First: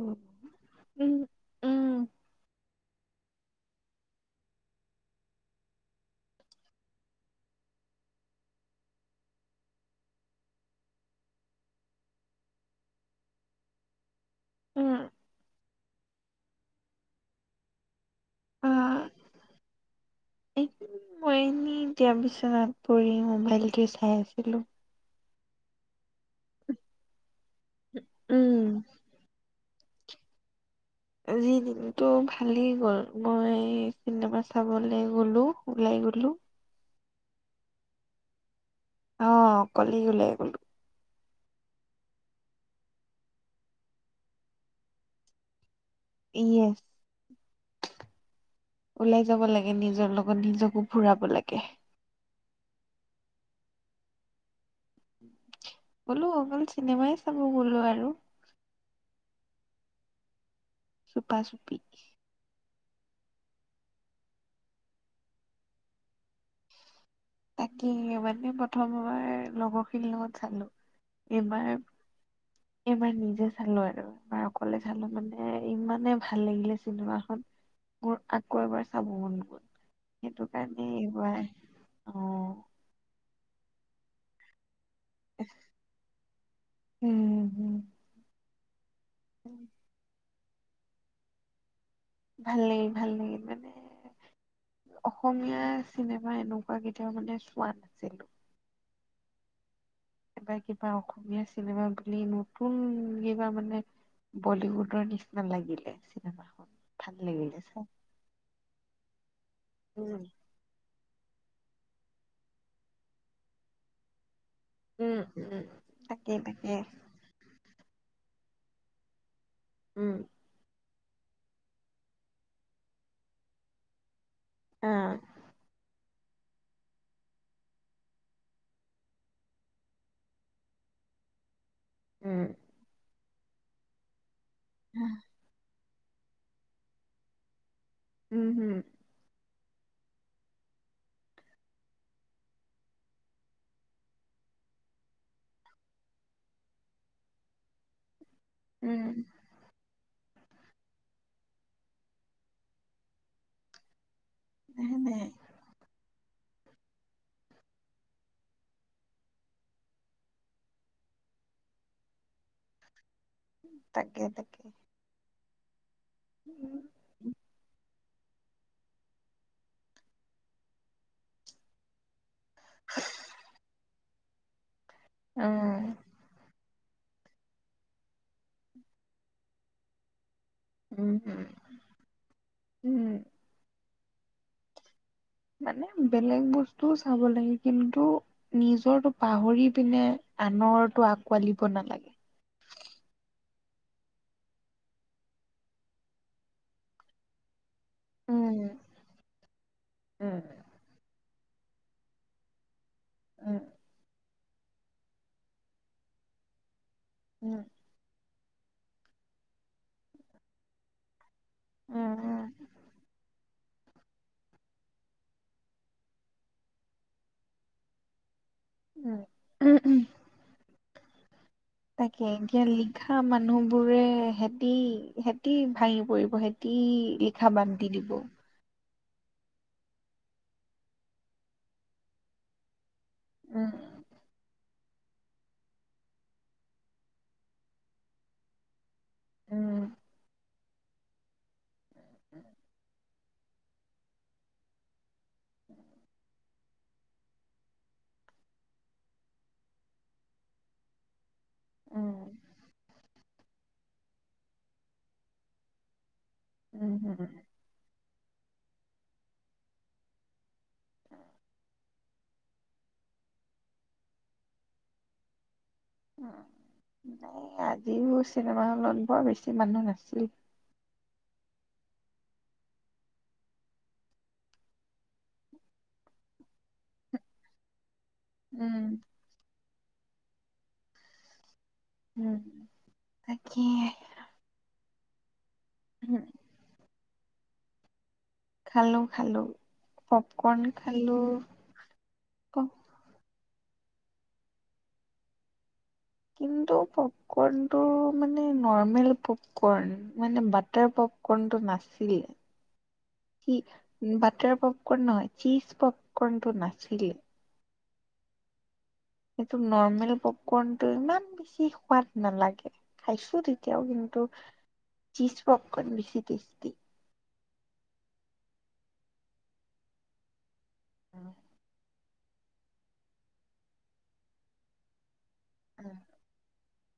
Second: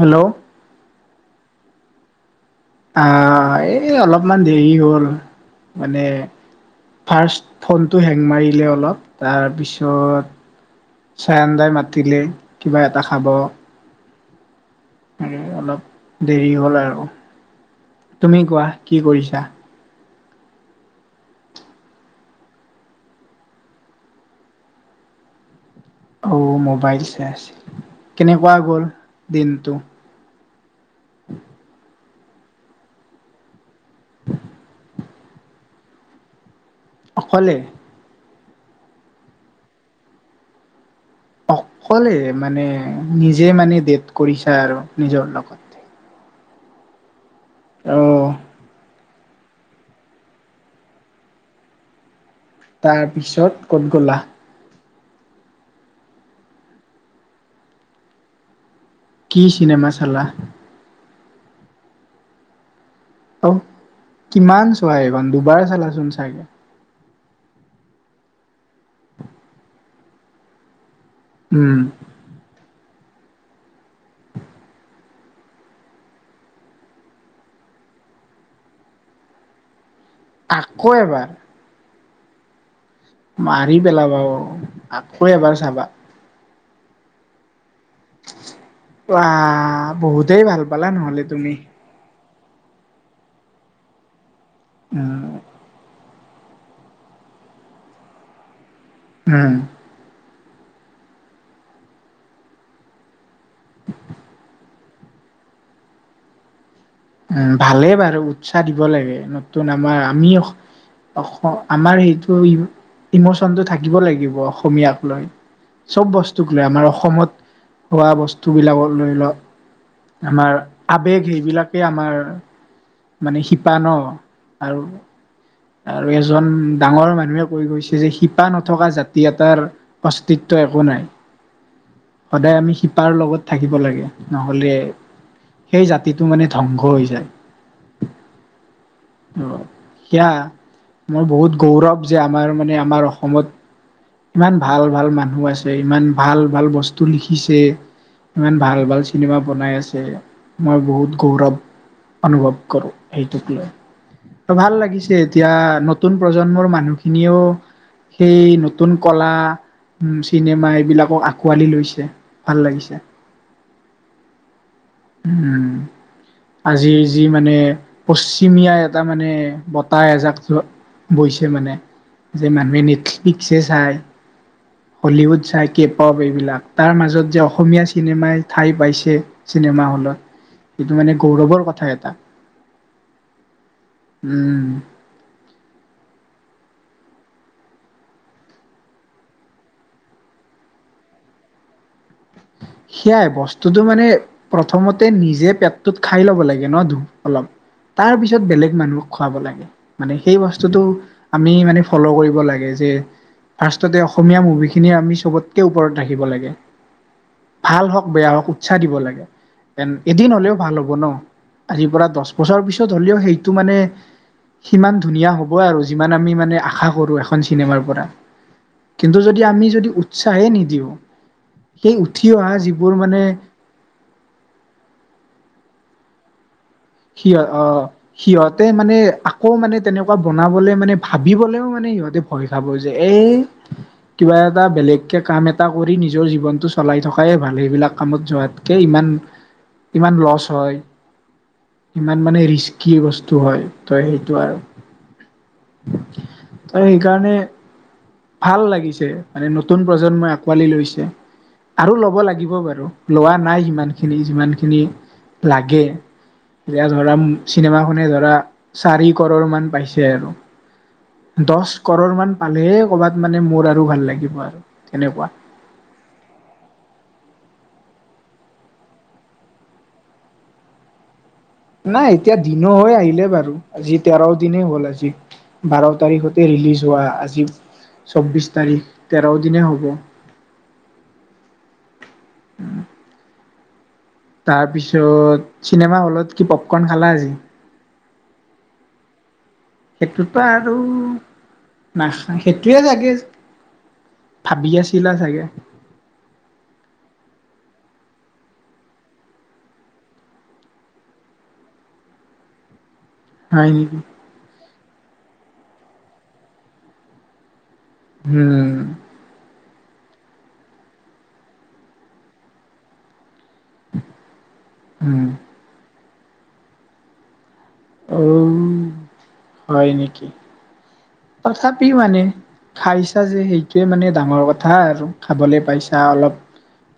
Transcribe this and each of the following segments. Hello উম অ', এই, অলপমান দেৰি হ'ল। মানে ফাৰ্ষ্ট ফোনটো হেং মাৰিলে অলপ, তাৰপিছত চায়নদাই মাতিলেই কিবা এটা খাব। উম সেই অলপ দেৰি হ'ল আৰু। তুমি কোৱা, কি কৰিছা? মই, মই এনে এতিয়া বিচনাত পৰি মোবাইলটো চাই আছিলো। অ', মোবাইল চাই আছিলো, কেনেকুৱা উম, গ'ল দিনটো? লি নিকি? ত, ভালেই গ'ল। মই চিনেমা চাবলৈ গ'লো, ওলাই গলো। অকলে? অ', অকলেই গ'লো। অকলে মানে নিজে মানে ডেট কৰিছা আৰু নিজৰ লগত। ইয়ে। অ', ওলাই যাব লাগে নিজৰ লগত নিজকো ঘুৰাব লাগে। তাৰপিছত ক'ত গলা? গ'লো অকল চিনেমাই চাব গ'লো আৰু। কি চিনেমা চালা? চুপা-চুপি। অ', কিমান চোৱা এইখন দুবাৰ চালাচোন চাগে। তাকে মানে প্ৰথমবাৰ লগৰখিনিৰ লগত চালো। এইবাৰ উম এইবাৰ নিজে চালো আৰু। এবাৰ অকলে চালো মানে ইমানেই ভাল লাগিলে চিনেমাখন। মোৰ আকৌ এবাৰ চাব মন গ'ল। সেইটো আকৌ কাৰণেই এবাৰ এইবাৰ আহি মাৰি পেলাবা অ', আকৌ এবাৰ চাবা। উ, হোঁ। উৱা, বহুতেই ভাল পালা নহ'লে তুমি। ভাল লাগিল ভাল লাগিল মানে উম অসমীয়া চিনেমা এনেকুৱা কেতিয়াও মানে চোৱা নাছিলো। উ। এটা কিবা অসমীয়া চিনেমা বুলি নতুন কিবা মানে বলিউড। ভূতৰ নিচিনা লাগিলে চিনেমাখন। ভাল উ, লাগিলে চাই ভালেই বাৰু উৎসাহ দিব লাগে, নতুন আমাৰ উম আমি অস, অস আমাৰ সেইটো ই- ইমচন টো থাকিব লাগিব। অসমীয়াক উম লয়। উম চব তাকে বস্তুক লয় তাকে আমাৰ অসমত হোৱা বস্তুবিলাকক লৈ লোৱা উম আমাৰ আবেগ সেইবিলাকে আমাৰ, মানে শিপা ন? আৰু? অ আৰু এজন ডাঙৰ মানুহে কৈ গৈছে যে, শিপা নথকা জাতি এটাৰ অস্তিত্ব একো নাই। উম সদায় আমি শিপাৰ লগত থাকিব লাগে, নহ'লে সেই জাতিটো মানে ধ্বংস হৈ যায়। উম, হম। সেয়া মই বহুত গৌৰৱ যে আমাৰ মানে আমাৰ অসমত ইমান ভাল ভাল মানুহ আছে, ইমান ভাল ভাল বস্তু লিখিছে। ইমান ভাল ভাল উম চিনেমা বনাই আছে। তে মই বহুত গৌৰৱ অনুভৱ কৰোঁ, এইটোক লৈ। ভাল নাই লাগিছে নাই এতিয়া নতুন প্ৰজন্মৰ মানুহখিনিও সেই নতুন কলা উম, চিনেমা এইবিলাকক আঁকোৱালি লৈছে, ভাল লাগিছে। তাকেই তাকেই। উম, আজিৰ যি মানে পশ্চিমীয়া এটা এটা মানে বতাহ এজাক বৈছে মানে। যে মানুহে নেটফ্লিক্স হে চায়। হলিউড চাই, উম কে-পপ এইবিলাক। তাৰ মাজত যে অসমীয়া চিনেমাই ঠাই পাইছে, চিনেমা হলত। সেইটো মানে উম গৌৰৱৰ কথা এটা। উম উম। মানে বেলেগ বস্তুও চাব লাগে, কিন্তু নিজৰটো পাহৰি পিনে আনৰটো আকোৱালিব নালাগে। [unintelligible] সেয়াই বস্তুটো মানে প্ৰথমতে নিজে পেটটোত খাই ল'ব লাগে ন ধু অলপ। তাৰ পিছত উম বেলেগ মানুহক খুৱাব লাগে, মানে সেই উম বস্তুটো আমি মানে ফ'ল' কৰিব লাগে যে, উম ফাৰষ্টতে অসমীয়া মুভিখিনি আমি চবতকে ওপৰত ৰাখিব লাগে, উম ভাল হওক বেয়া হওক ইচ্ছা দিব লাগে, এন এদিন হ'লেও ভাল হ'ব নহ, আজিৰ পৰা উম দহ বছৰ পিছত হ'লেও সেই টো মানে সিমান ধুনীয়া হ'ব আৰু যিমান আমি মানে আশা কৰো এখন চিনেমাৰ পৰা। কিন্তু যদি আমি উম যদি উম। উৎসাহে নিদিওঁ, সেই উঠি তাকে অহা এতিয়া যিবোৰ লিখা মানে মানুহবোৰে, হেতি হেতি ভাঙি পৰিব। লিখা সিহত, বাদ দি অ', দিব সিহঁতে মানে আকৌ মানে তেনেকুৱা বনাবলে মানে, ভাবিবলৈও মানে সিহঁতে ভয় খাব। এই উম কিবা এটা বেলেগ কাম এটা কৰি নিজৰ জীৱনটো চলাই থকাইে ভাল, এইবিলাক কামত যোৱাতকে ইমান উম ইমান লচ হয়। ইমান মানে ৰিস্কি বস্তু। হয়, তো সেইটো আৰু, তো সেইকাৰণে ভাল লাগিছে, মানে নতুন প্ৰজন্মই আঁকোৱালি লৈছে। আৰু উম ল'ব লাগিব বাৰু, লোৱা নাই সিমানখিনি যিমানখিনি লাগে। এতিয়া ধৰা উম চিনেমাখনে ধৰা। চাৰি কৰ'ৰ মান পাইছে আৰু, দচ কৰ'ৰ মান পালেহে ক'ৰবাত মানে মোৰ আৰু ভাল লাগিব আৰু তেনেকুৱা। [inaudible] আজিও চিনেমা হলত বৰ বেছি মানুহ নাছিল। নাই, এতিয়া দিনো হৈ আহিলে বাৰু, আজি তেৰ দিনে হ'ল আজি। বাৰ তাৰিখতে ৰিলিজ হোৱা আজি চৌবিশ উম। তাৰিখ, তেৰ দিনে হ'ব। উম, তাকেই। তাৰপিছত চিনেমা হলত, কি পপকৰ্ন খালা আজি? খালো, খাই সেইটোতো আৰু নাখ সেইটোৱেই লাগে ভাবি আছিলা চাগে কি [unintelligible] কিন্তু পপকৰ্ণ টো মানে নৰ্মেল পপকৰ্ণ মানে বাটাৰ পপকৰ্ণ টো নাছিল [inaudible] হয় নেকি বাটাৰ পপকৰ্ণ নহয় চীজ পপকৰ্ণটো নাছিলে। হম। নৰ্মেলী পপকৰ্নটো ইমান বেছি সোৱাদ নালাগে খাইছো। তিও কিন্তু উম চিজ পকক বেছি টেষ্টি। উম হয় নেকি উম, তথাপি মানে খাইছা যে সেইটোৱে মানে ডাঙৰ কথা আৰু। খাবলৈ উম। পাইছা অলপ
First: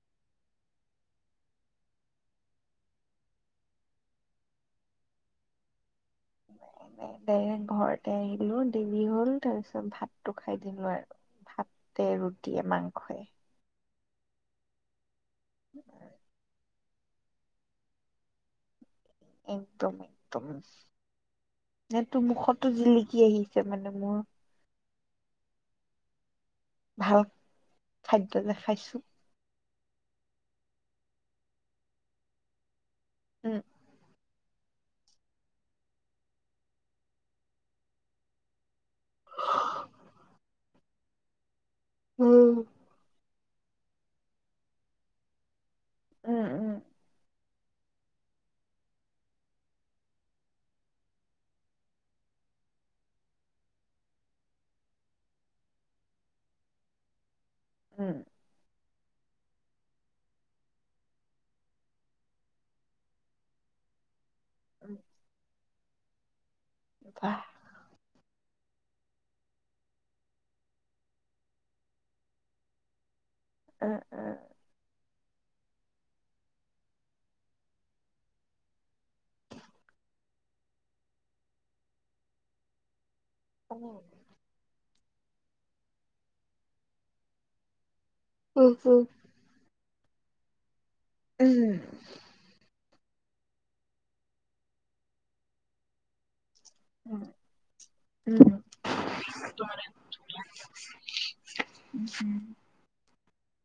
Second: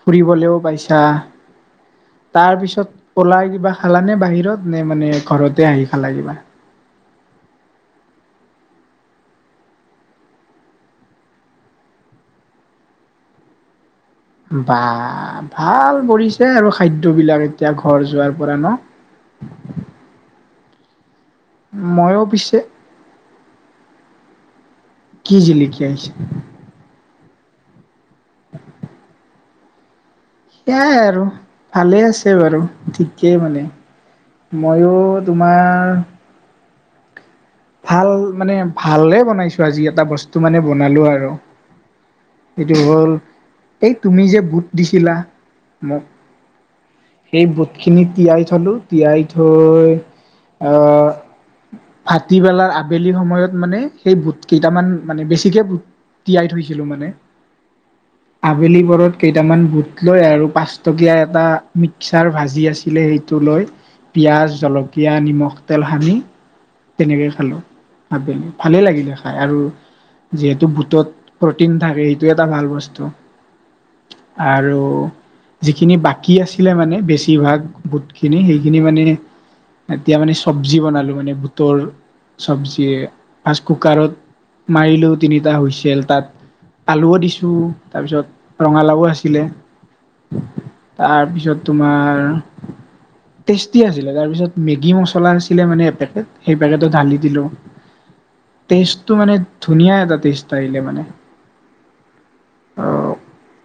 ফুৰিবলৈও পাইছা তাৰ পিছত পলাই কিবা খালানে বাহিৰত নে মানে ঘৰতে আহি ভাল লাগিবা ডাইৰেক্ট ঘৰতে আহিলো দেৰি হ'ল তাৰ পিছত ভাতটো খাই দিলো আৰু। ভাতে ৰুটিয়ে মাংসই। বা ভাল কৰিছে আৰু খাদ্যবিলাক এতিয়া ঘৰ যোৱাৰ পৰা ন। একদম - একদম। ন তোৰ ময়ো পিছে মুখতো জিলিকি আহিছে মানে মোৰ। কি জিলে কি আহ ভাল খাদ্য দেখাইছো। সেইয়াই আৰু ভালে আছে বাৰু ঠিকেই উম। মানে। ময়ো তোমাৰ ভাল মানে ভালে বনাইছো আজি এটা বস্তু মানে বনালো আৰু। উম। সেইটো হ'ল এই তুমি যে বুট দিছিলা। মই উম উম সেই বুটখিনি তিয়াই থলো তিয়াই থৈ। অহ ', ভাটিবেলাৰ আবেলি সময়ত মানে সেই ভূত কেইটামান মানে বেছিকে ভত তিয়াই থৈছিলো মানে উম আবেলি বৰত কেইটামান বুট লৈ আৰু পাচটকীয়া এটা মিক্সাৰ ভাজি আছিলে সেইটো লৈ পিয়াজ উম জলকীয়া নিমখ তেল সানি তেনেকৈ বাহ খালো ভাবেলৈ ভালেই লাগিলে খাই আৰু যিহেতু বুটত প্ৰটিন থাকে সেইটো এটা ভাল বস্তু। উম উম আৰু যিখিনি বাকী আছিলে মানে বেছিভাগ বোটখিনি সেইখিনি মানে এতিয়া মানে চব্জি বনালো মানে বুটৰ চবজিয় ফাষ্ট উম। কুকাৰত মাৰিলেও তিনিটা হুছিল তাত আলুও দিছোঁ তাৰপিছত উম উম। ৰঙালাও আছিলে। তাৰপিছত উম তোমাৰ টেষ্টি আছিলে তাৰপিছত মেগী মচলা আছিলে মানে এপেকেট। সেই পেকেটোত ঢালি উম দিলোঁ উম তেজটো মানে ধুনীয়া এটা তেজ আহিলে মানে। উম উম অ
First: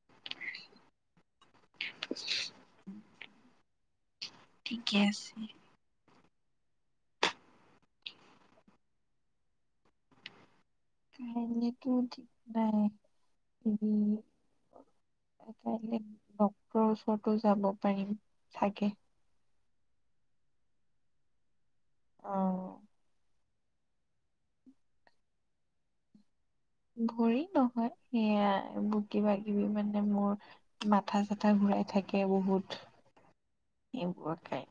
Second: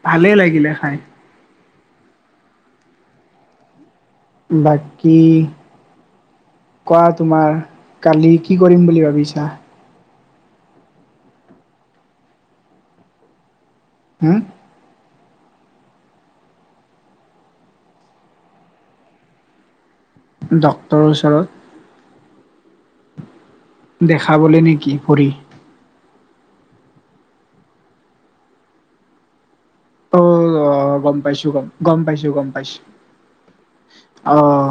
ভালেই লাগিলে খাই। [unintelligible] ঠিকে বাকী আছে। কোৱা তোমাৰ কালি কি কৰিম বুলি ভাবিছা খাইে ক ঠিক নাই এইদি হম [unintelligible] কাইলৈ ডক্তৰৰ ওচৰতো যাব পাৰিম থাকে। ডক্তৰৰ ওচৰত। আহ দেখাবলৈ নেকি পঢ় ভৰি নহয় সেয়া বগী বাগ পৃথৱ মানে অ অ মোৰ গম মাথা পাইছো চাথা ঘূৰাই থাকে বহুত এইবোৰ খাই আহ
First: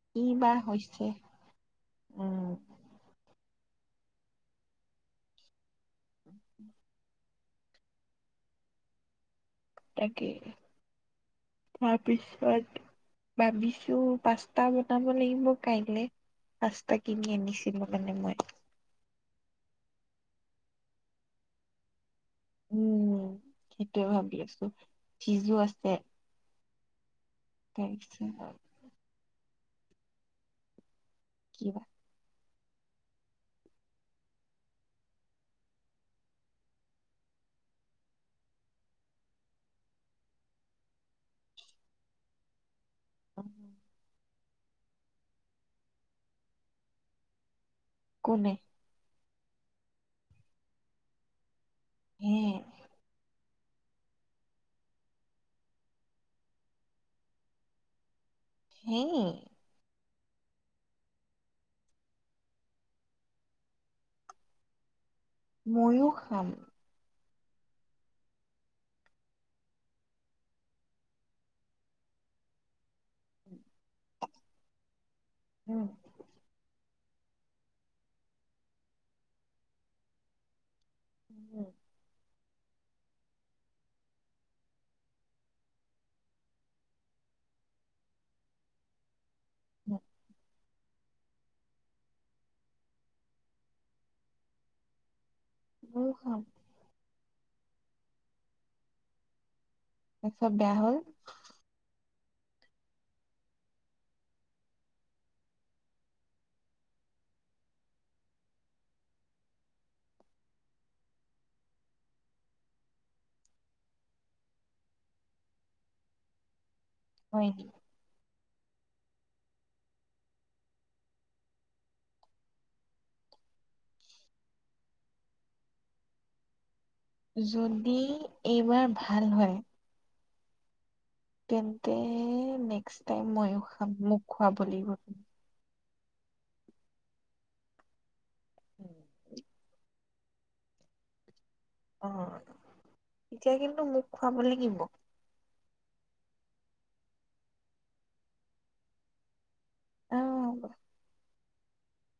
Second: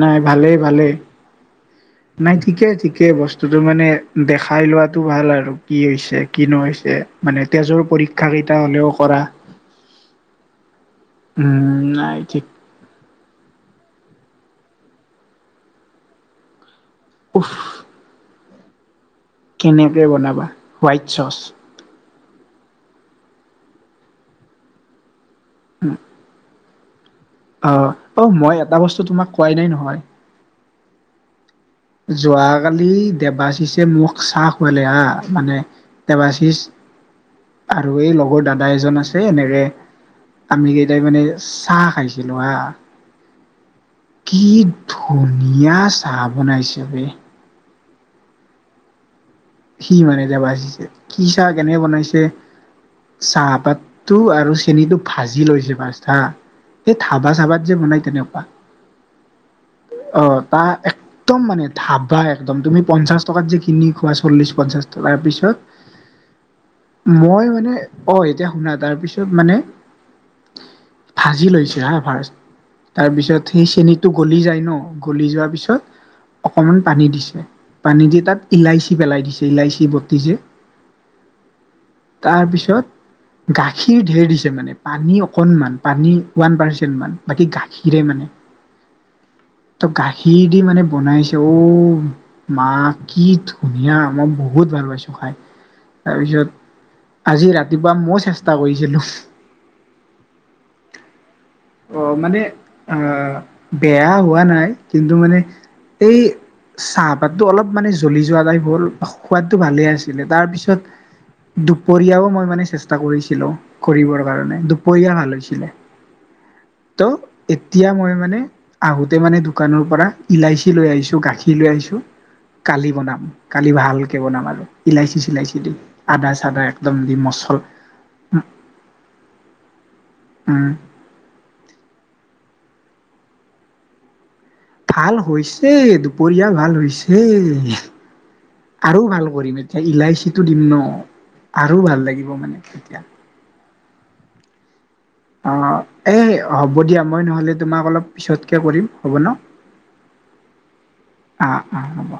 নাই কি বা ভালেই ভালেই হৈছে নাই উম ঠিকেই ঠিকেই বস্তুতটো মানে দেখাই লোৱাাতটো ভাল আৰু কি হৈছে কি নৈ হৈছে মানে তেজৰ পৰীক্ষা কেইটা হ'লেও কৰা তাকে উম নাই ঠিক তাৰপিছত ভাবিছো পাস্তা বনাব লাগিব কাইলে ৰাস্তা কিনি আনিছিলো কাৰণে মই কেনেকে বনাবা হোৱাইট চচ উম সেইটয়ে ভাবি আছো ফিজো আছে আহ অ তাৰপিছত মই এটা বস্তু তোমাক কোৱাই নাই নহয় কি যোৱাকালি দেবাশীষে মোক চাহ খুৱালে হা মানে দেবাশীষ আৰু এই লগৰ দাদা এজন আছে এনেকৰে আমি কেইটাই মানে চাহ খাইছিলো হা উম কি ধুনীয়া চাহ বনাইছ বে কোনে সি মানে যাবািছে কি চাহ কেনেক বনাইছে হে চাপ চপাতটো আৰু চেনটো ভাজি লৈছে পচা সেই ধাবা চাবাত যে বনাই তেনেকুৱা হেই অ তা একদম মানে ধাবা একদম তুমি পঞ্চাশ টকাত যে কিনি খোৱাছ ্ি পাি ময়ো খাম মই মানে অ এতিয়া শুনা তাৰপিছত মানে ভাজি লৈছো হা ভ তাৰ পিছত সেই চেনীতটো গলি যায় ন গ য পিছত উম অকমান পানী দি পানী দি তাতল উঠি পেলাই দিছে ইলাইচি বৰ্তি যে উম তাৰপিছত গাখীৰ ঢেৰ দিছে মানে পানী অকনমান পানী ওৱান পাৰ্চেণ্ট মান বাকী গাখীৰে মানে [inaudible] ত গাখীৰ দি মানে বনাইছে অঔ মা কি ত ধুনীয়া মমই বহুত ভাল পাইছোঁ খাই ময়ো খাম তাৰপিছত আজি ৰাতি ৰাতিপা মই চেষ্টা কৰিছিলো চব বেয়া হ'ল অ মানে আহ বেয়া হোৱা নাই কিন্তু মানে এই চাহপাতো অলপ মানে জ্বলি যোৱা াই হ'ল সোৱাদটো ভালে আছিলে তাৰ পিছত দুপৰীয়াও মই মানে চেষ্টা কৰিছিলো কৰিবৰ কাৰণে দুপৰীয়া ভাল হৈছিলে ত' হয় এতিয়া মই মানে আগোতে মানে দোকানৰ পৰা ইলাচি লৈ আহিছো গাখীৰ লৈ আহিছো কালি বনাম কালি ভালকে বনাম আৰু ইলাচি চিলাইচি দি আদা চাদা এক যদি এইবাৰ ভাল হয় হ তেন্তে নেক্স টাইম মইো খাম মোক খুৱাব লাগিব। ভাল হৈছে দুপৰীয়া ভাল হৈছে আৰু ভাল কৰিম এতিয়া ইলাইচিটো দিম ন আৰু ভাল অ লাগিব মানে তেতিয়া এতিয়া কিন্তু মোক খুৱাব লাগিব। অ, এই হ'ব দিয়া মই নহ'লে তোমাক অলপ পিছতকে কৰিম হ'ব ন? অ, অ', অ', হ'ব।